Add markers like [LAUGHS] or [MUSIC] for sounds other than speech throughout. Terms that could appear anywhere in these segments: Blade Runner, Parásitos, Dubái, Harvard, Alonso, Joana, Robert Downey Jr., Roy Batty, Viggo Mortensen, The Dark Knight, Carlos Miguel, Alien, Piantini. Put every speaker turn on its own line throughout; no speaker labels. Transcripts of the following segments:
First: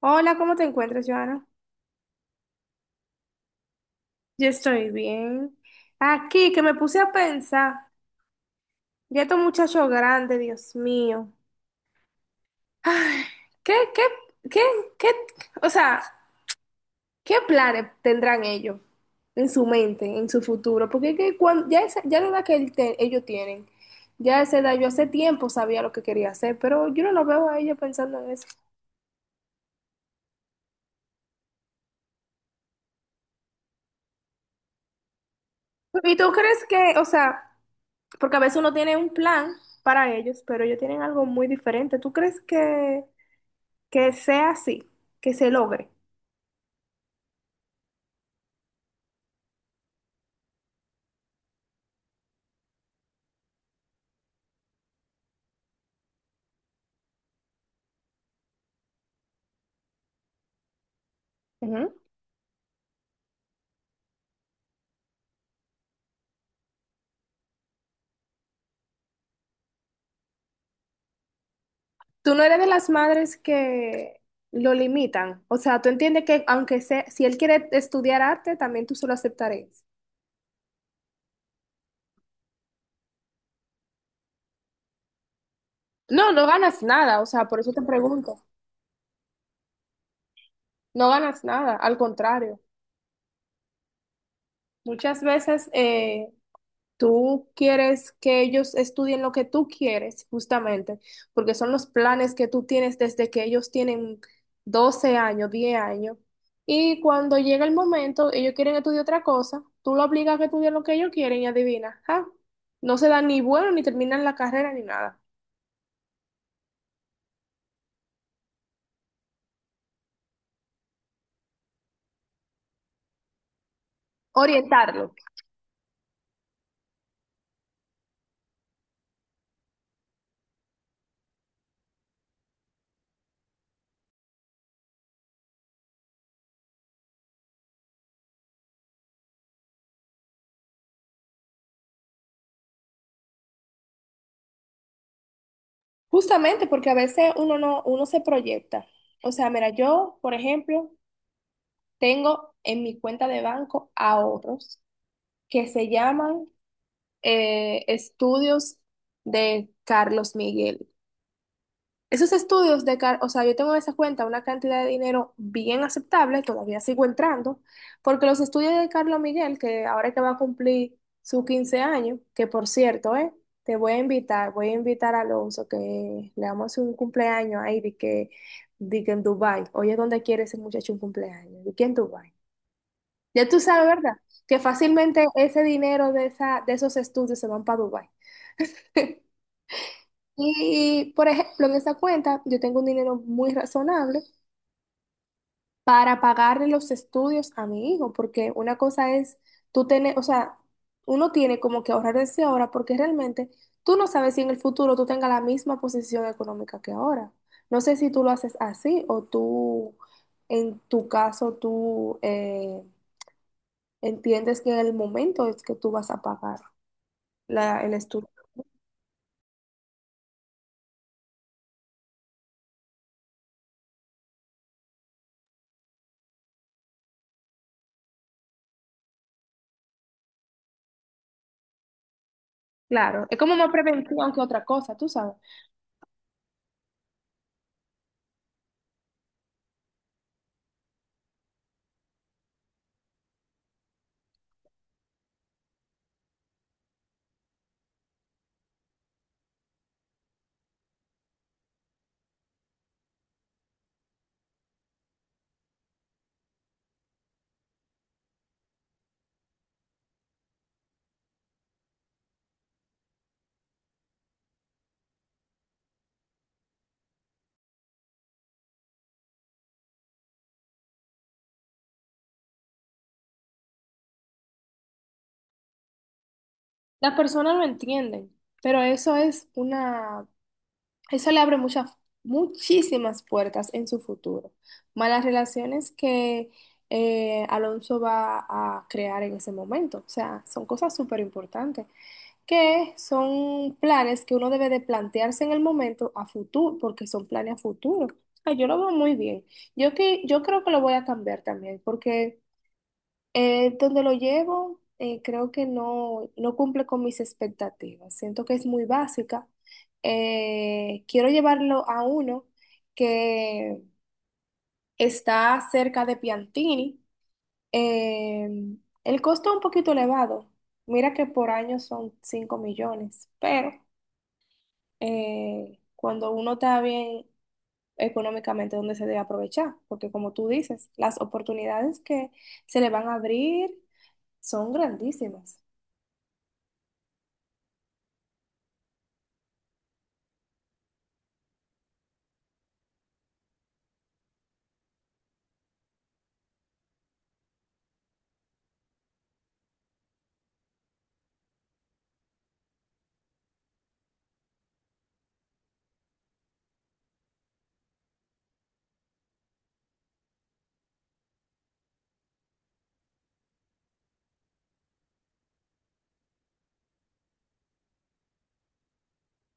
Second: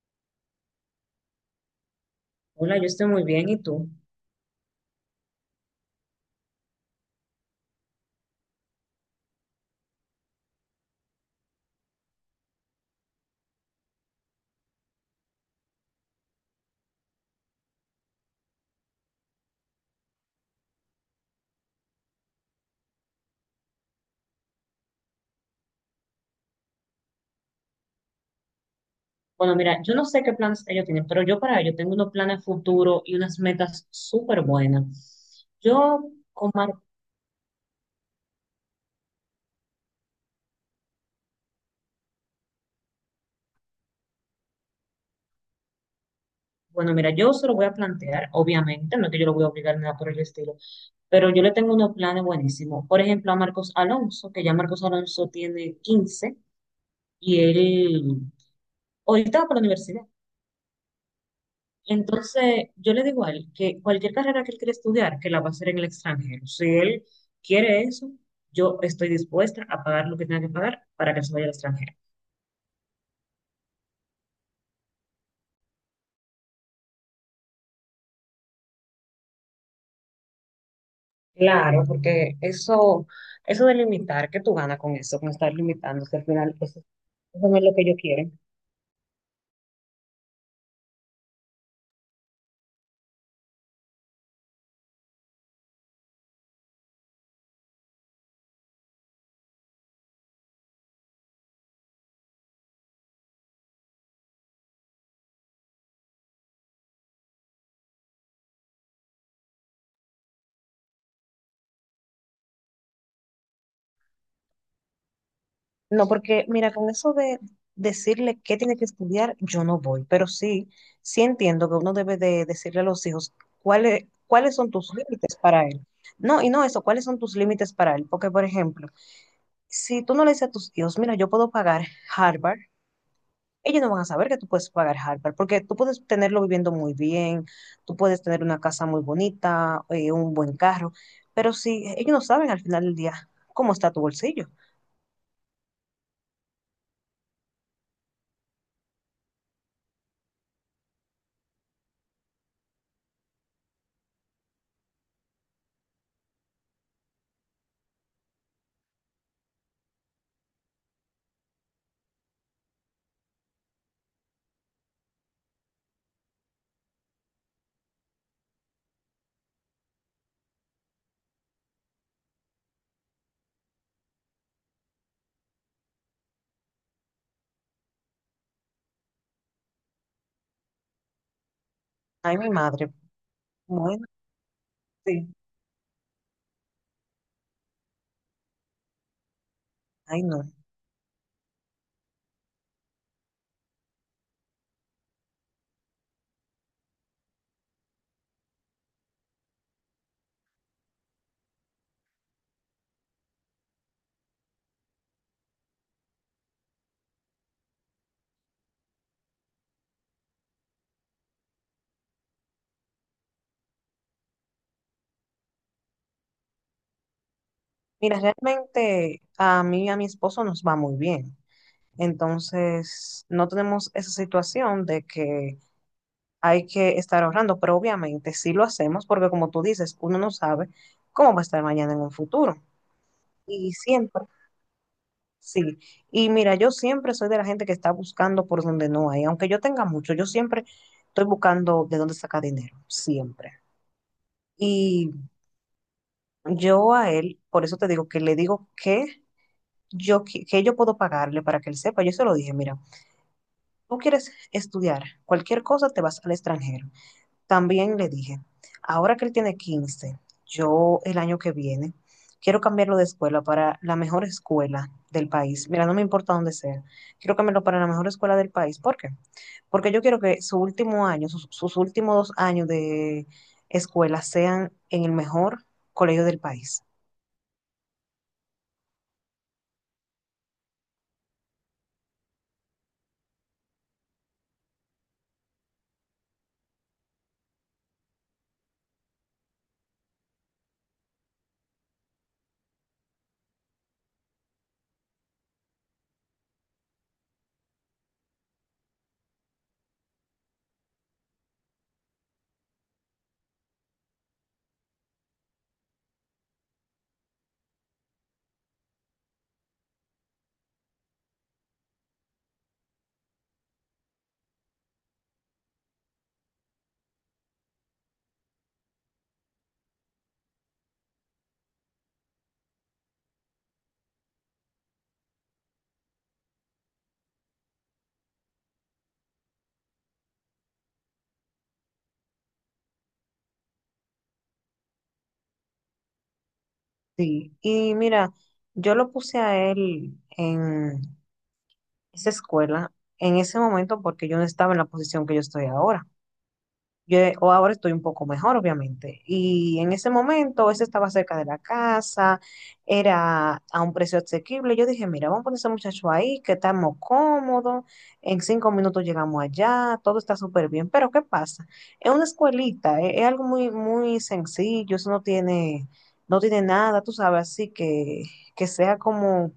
Hola, ¿cómo te encuentras, Joana?
Hola, yo estoy muy bien, ¿y tú?
Yo estoy bien. Aquí, que me puse a pensar, ya estos muchachos grandes, Dios mío. ¿Qué, qué, qué, qué, o sea, qué planes tendrán ellos en su mente, en su futuro? Porque es que cuando, ya, ya la edad que ellos tienen, ya a esa edad, yo hace tiempo sabía lo que quería hacer, pero yo no lo veo a ellos pensando en eso.
Bueno, mira, yo no sé qué planes ellos tienen, pero yo para ellos tengo unos planes futuros y unas metas súper buenas.
¿Y tú crees
Omar,
que, o sea, porque a veces uno tiene un plan para ellos, pero ellos tienen algo muy diferente? ¿Tú crees que sea así, que se logre?
bueno, mira, yo se lo voy a plantear, obviamente, no es que yo lo voy a obligar ni nada por el estilo, pero yo le tengo unos planes buenísimos. Por ejemplo, a Marcos Alonso, que ya Marcos Alonso tiene 15 y él ahorita va para la universidad.
Ujú.
Entonces, yo le digo a él que cualquier carrera que él quiera estudiar, que la va a hacer en el extranjero. Si él quiere eso, yo estoy dispuesta a pagar lo que tenga que pagar para que se vaya al extranjero.
Tú no eres de las madres que lo limitan. O sea, tú entiendes que aunque sea, si él quiere estudiar arte, también tú se lo aceptarías.
Claro, porque eso de limitar, que tú ganas con eso, con estar limitándose al
No, no
final,
ganas
eso,
nada, o
eso
sea,
no
por
es
eso
lo
te
que yo quiero.
pregunto. No ganas nada, al contrario. Muchas veces. Tú quieres que ellos estudien lo que tú quieres, justamente, porque son los planes que tú tienes desde que ellos tienen 12 años, 10 años. Y cuando llega el momento, ellos quieren estudiar otra cosa, tú lo obligas a que estudien lo que ellos quieren y adivina, ah, no se dan ni bueno ni terminan la carrera ni nada.
No, porque mira, con eso de decirle qué tiene que estudiar, yo no voy, pero sí, sí entiendo que uno debe de decirle a los hijos cuáles son tus
Orientarlo,
límites para él. No, y no eso, cuáles son tus límites para él. Porque, por ejemplo, si tú no le dices a tus hijos, mira, yo puedo pagar Harvard, ellos no van a saber que tú puedes pagar Harvard, porque tú puedes tenerlo viviendo muy bien, tú puedes tener una casa muy bonita, un buen carro, pero si ellos no saben al final del día cómo está tu bolsillo.
justamente porque a veces uno no, uno se proyecta. O sea, mira, yo, por ejemplo, tengo en mi cuenta de banco ahorros que se llaman estudios de Carlos Miguel. Esos estudios de Carlos, o sea, yo tengo en esa cuenta una cantidad de dinero bien aceptable, todavía sigo entrando, porque los estudios de Carlos Miguel, que ahora que va a cumplir sus 15 años, que por cierto, te voy a invitar a Alonso, que le vamos a hacer un cumpleaños ahí, de que en Dubái, oye, ¿dónde quiere ese muchacho un cumpleaños? De que en Dubái.
Ay, mi madre.
Ya tú sabes,
Bueno,
¿verdad? Que fácilmente
sí.
ese dinero de, esa, de esos estudios se van para Dubái. [LAUGHS]
Ay, no.
Y, por ejemplo, en esa cuenta yo tengo un dinero muy razonable para pagarle los estudios a mi hijo, porque una cosa es tú tener, o sea, uno tiene como que ahorrar desde ahora, porque realmente tú no sabes si en el futuro tú tengas la misma posición económica que ahora. No sé si tú lo haces así o tú, en tu caso, tú entiendes que en el momento es que tú vas a pagar el
Mira,
estudio.
realmente a mí y a mi esposo nos va muy bien. Entonces, no tenemos esa situación de que hay que estar ahorrando, pero obviamente sí lo hacemos porque como tú dices, uno no sabe cómo va a estar mañana en un futuro.
Claro, es como más
Y siempre,
prevención que otra cosa, tú sabes.
sí. Y mira, yo siempre soy de la gente que está buscando por donde no hay. Aunque yo tenga mucho, yo siempre estoy buscando de dónde sacar dinero, siempre. Y yo a él, por eso te digo que le digo que yo puedo pagarle para que él sepa. Yo se lo dije, mira, tú quieres estudiar cualquier cosa, te vas al extranjero. También le dije, ahora que él tiene 15 yo el año que viene quiero cambiarlo de escuela para la mejor escuela del país. Mira, no me importa dónde sea. Quiero cambiarlo para la mejor escuela del país. ¿Por qué? Porque yo quiero que su último año, sus últimos 2 años de escuela sean en el mejor colegio del país.
Las personas no entienden, pero eso es una, eso le abre muchas, muchísimas puertas en su futuro. Malas relaciones que Alonso va a crear en ese momento. O sea, son cosas súper importantes, que son planes que uno debe de plantearse en el momento a futuro, porque son planes a futuro. O sea, yo lo veo muy bien. Yo creo que lo voy a cambiar también, porque donde lo llevo, creo que no cumple con mis expectativas. Siento que es muy básica. Quiero llevarlo a uno que está cerca de Piantini. Eh, el costo es un poquito elevado. Mira que por año son 5 millones, pero cuando uno está bien económicamente, donde se debe aprovechar, porque como tú dices, las oportunidades que se le van a abrir son grandísimas.
Sí. Y mira, yo lo puse a él en esa escuela en ese momento porque yo no estaba en la posición que yo estoy ahora. O ahora estoy un poco mejor, obviamente. Y en ese momento, ese estaba cerca de la casa, era a un precio asequible. Yo dije, mira, vamos a poner ese muchacho ahí, que estamos cómodos, en 5 minutos llegamos allá, todo está súper bien. Pero, ¿qué pasa? Es una escuelita, algo muy, muy sencillo, eso no tiene, no tiene nada, tú sabes, así que sea como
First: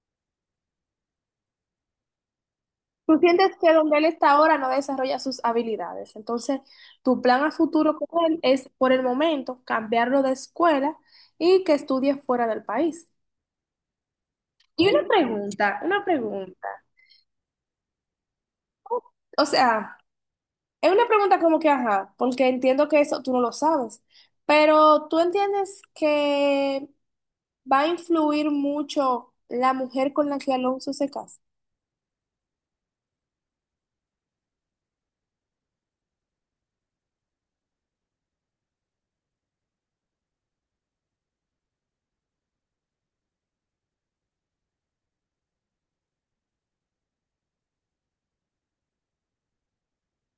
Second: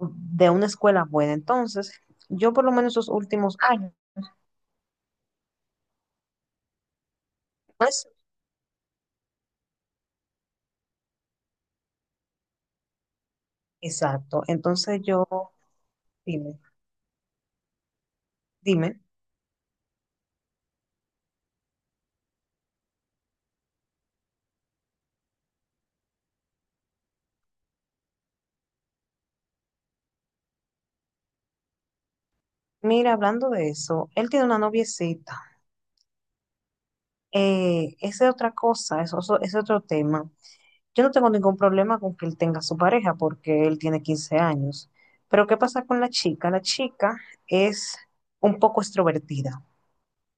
de una escuela buena. Entonces, yo por lo menos esos
Tú sientes
últimos
que
años,
donde él está ahora no desarrolla sus habilidades. Entonces, tu plan a futuro con
pues,
él es, por el momento, cambiarlo de escuela y que estudie fuera del país.
exacto.
Y
Entonces
una
yo,
pregunta, una
dime,
pregunta.
dime,
O sea, es una pregunta como que, ajá, porque entiendo que eso tú no lo sabes, pero tú entiendes que va a influir mucho la mujer con la que Alonso se casa.
mira, hablando de eso, él tiene una noviecita. Esa es otra cosa, es otro tema. Yo no tengo ningún problema con que él tenga su pareja porque él tiene 15 años. Pero ¿qué pasa con la chica? La chica es un poco extrovertida.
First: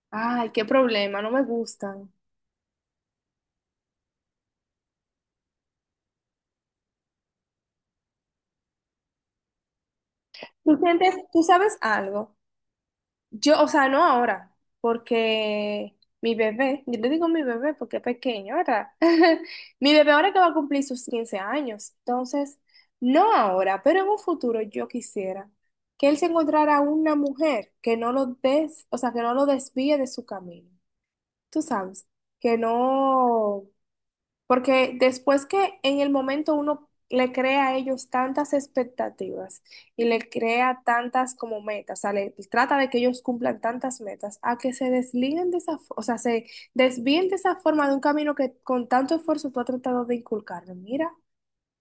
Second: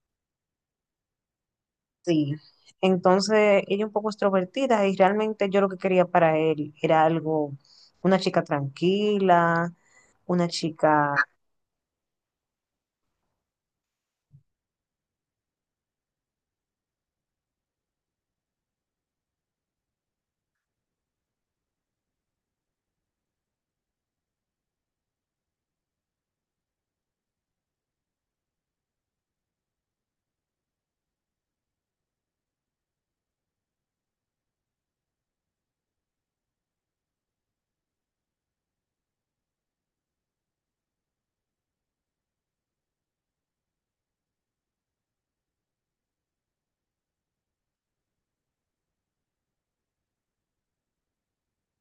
Ay, qué problema, no me gustan.
Sí, entonces ella un poco extrovertida y realmente yo lo que quería para él era algo, una chica tranquila, una
¿Tú sientes,
chica,
tú sabes algo? Yo, o sea, no ahora, porque mi bebé, yo le digo mi bebé porque es pequeño, ¿verdad? [LAUGHS] Mi bebé ahora que va a cumplir sus 15 años, entonces, no ahora, pero en un futuro yo quisiera que él se encontrara una mujer que no lo des, o sea, que no lo desvíe de su camino. Tú sabes, que no porque después que en el momento uno le crea a ellos tantas expectativas y le crea tantas como metas, o sea, le trata de que ellos cumplan tantas metas, a que se desliguen de esa, o sea, se desvíen de esa forma de un camino que con tanto esfuerzo tú has tratado de inculcarle. Mira,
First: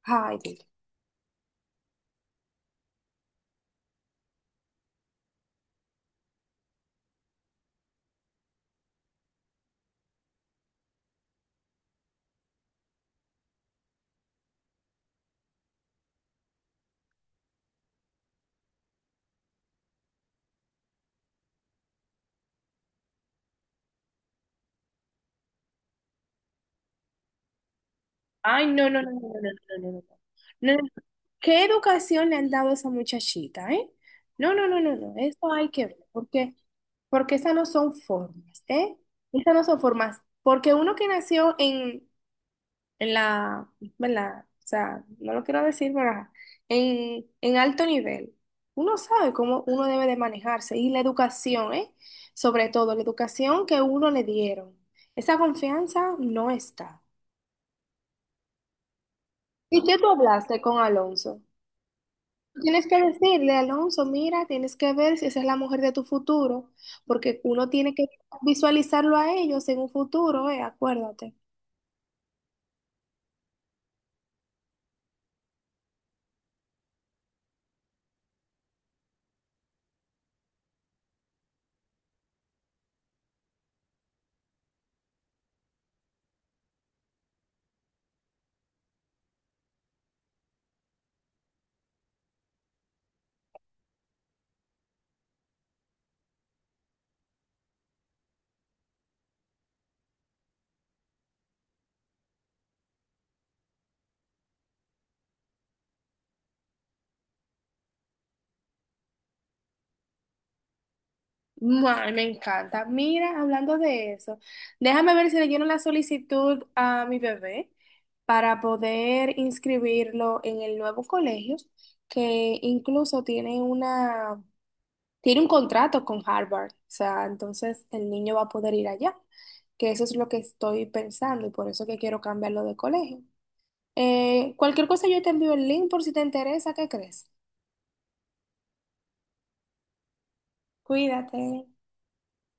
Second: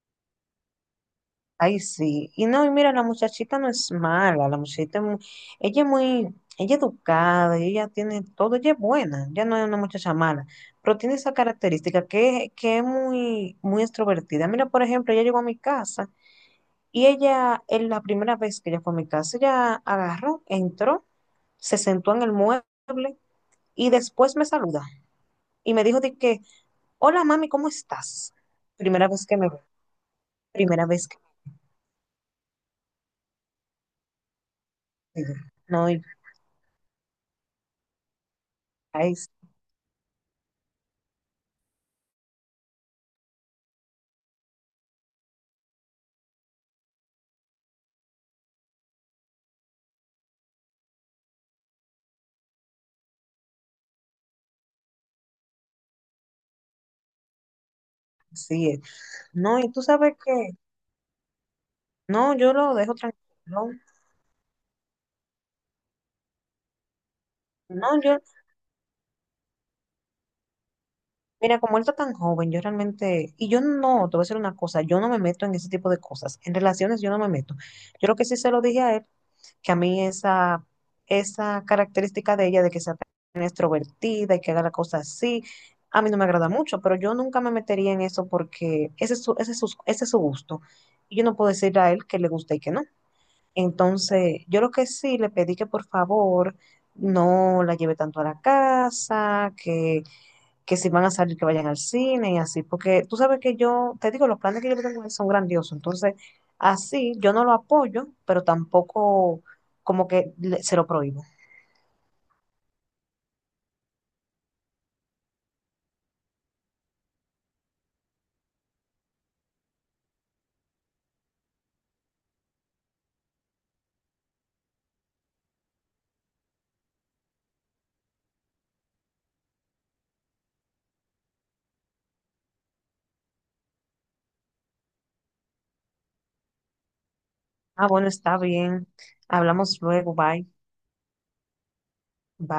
ay, Dios.
ay sí, y no, y mira, la muchachita no es mala, la muchachita, es mu- ella es muy, ella es educada, y ella tiene todo, ella es buena, ya no es una muchacha mala, pero tiene esa característica que es muy, muy extrovertida. Mira, por ejemplo, ella llegó a mi casa. Y ella, en la primera vez que ella fue a mi casa, ella agarró, entró, se sentó en el mueble y después me saluda y me dijo de que, hola mami, ¿cómo estás?
Ay, no, no,
Primera
no, no,
vez que
no,
me ve,
no, no, no, no. No, no.
primera vez que
¿Qué educación le han dado a esa muchachita, eh? No, no, no, no, no,
me ve.
eso hay que
No,
ver,
y
porque esas no son formas, ¿eh?
ay,
Esas no son formas. Porque uno que nació en la, ¿verdad? O sea, no lo quiero decir, ¿verdad? En alto nivel, uno sabe cómo uno debe de manejarse. Y la educación, ¿eh? Sobre todo, la educación que uno le dieron. Esa confianza no está.
sí, eh. No, y tú
¿Y qué tú
sabes que,
hablaste con Alonso?
no, yo lo
Tienes
dejo
que
tranquilo.
decirle, Alonso, mira, tienes que ver si esa es la mujer de tu futuro, porque uno tiene
No,
que visualizarlo a ellos en un futuro, acuérdate.
mira, como él está tan joven, yo realmente, y yo no, te voy a decir una cosa, yo no me meto en ese tipo de cosas. En relaciones yo no me meto. Yo lo que sí se lo dije a él que a mí esa, esa característica de ella, de que sea tan extrovertida y que haga la cosa así, a mí no me agrada mucho, pero yo nunca me metería en eso porque ese es su gusto. Y yo no puedo decirle a él que le gusta y que no. Entonces, yo lo que sí le pedí que por favor no la lleve tanto a la casa, que si van a salir, que vayan al cine y así, porque tú sabes que yo, te digo, los planes que yo tengo son grandiosos, entonces así yo no lo apoyo, pero tampoco como que le- se lo prohíbo.
Ay, me encanta. Mira, hablando de eso, déjame ver si le lleno la solicitud a mi bebé para poder inscribirlo en el nuevo colegio, que incluso tiene una tiene un contrato con Harvard, o sea, entonces el niño va a poder ir allá, que eso es lo que estoy pensando y por eso que quiero cambiarlo de colegio. Cualquier cosa yo te envío el link por si te interesa, ¿qué crees?
Ah, bueno, está bien. Hablamos luego, bye.
Cuídate.
Bye.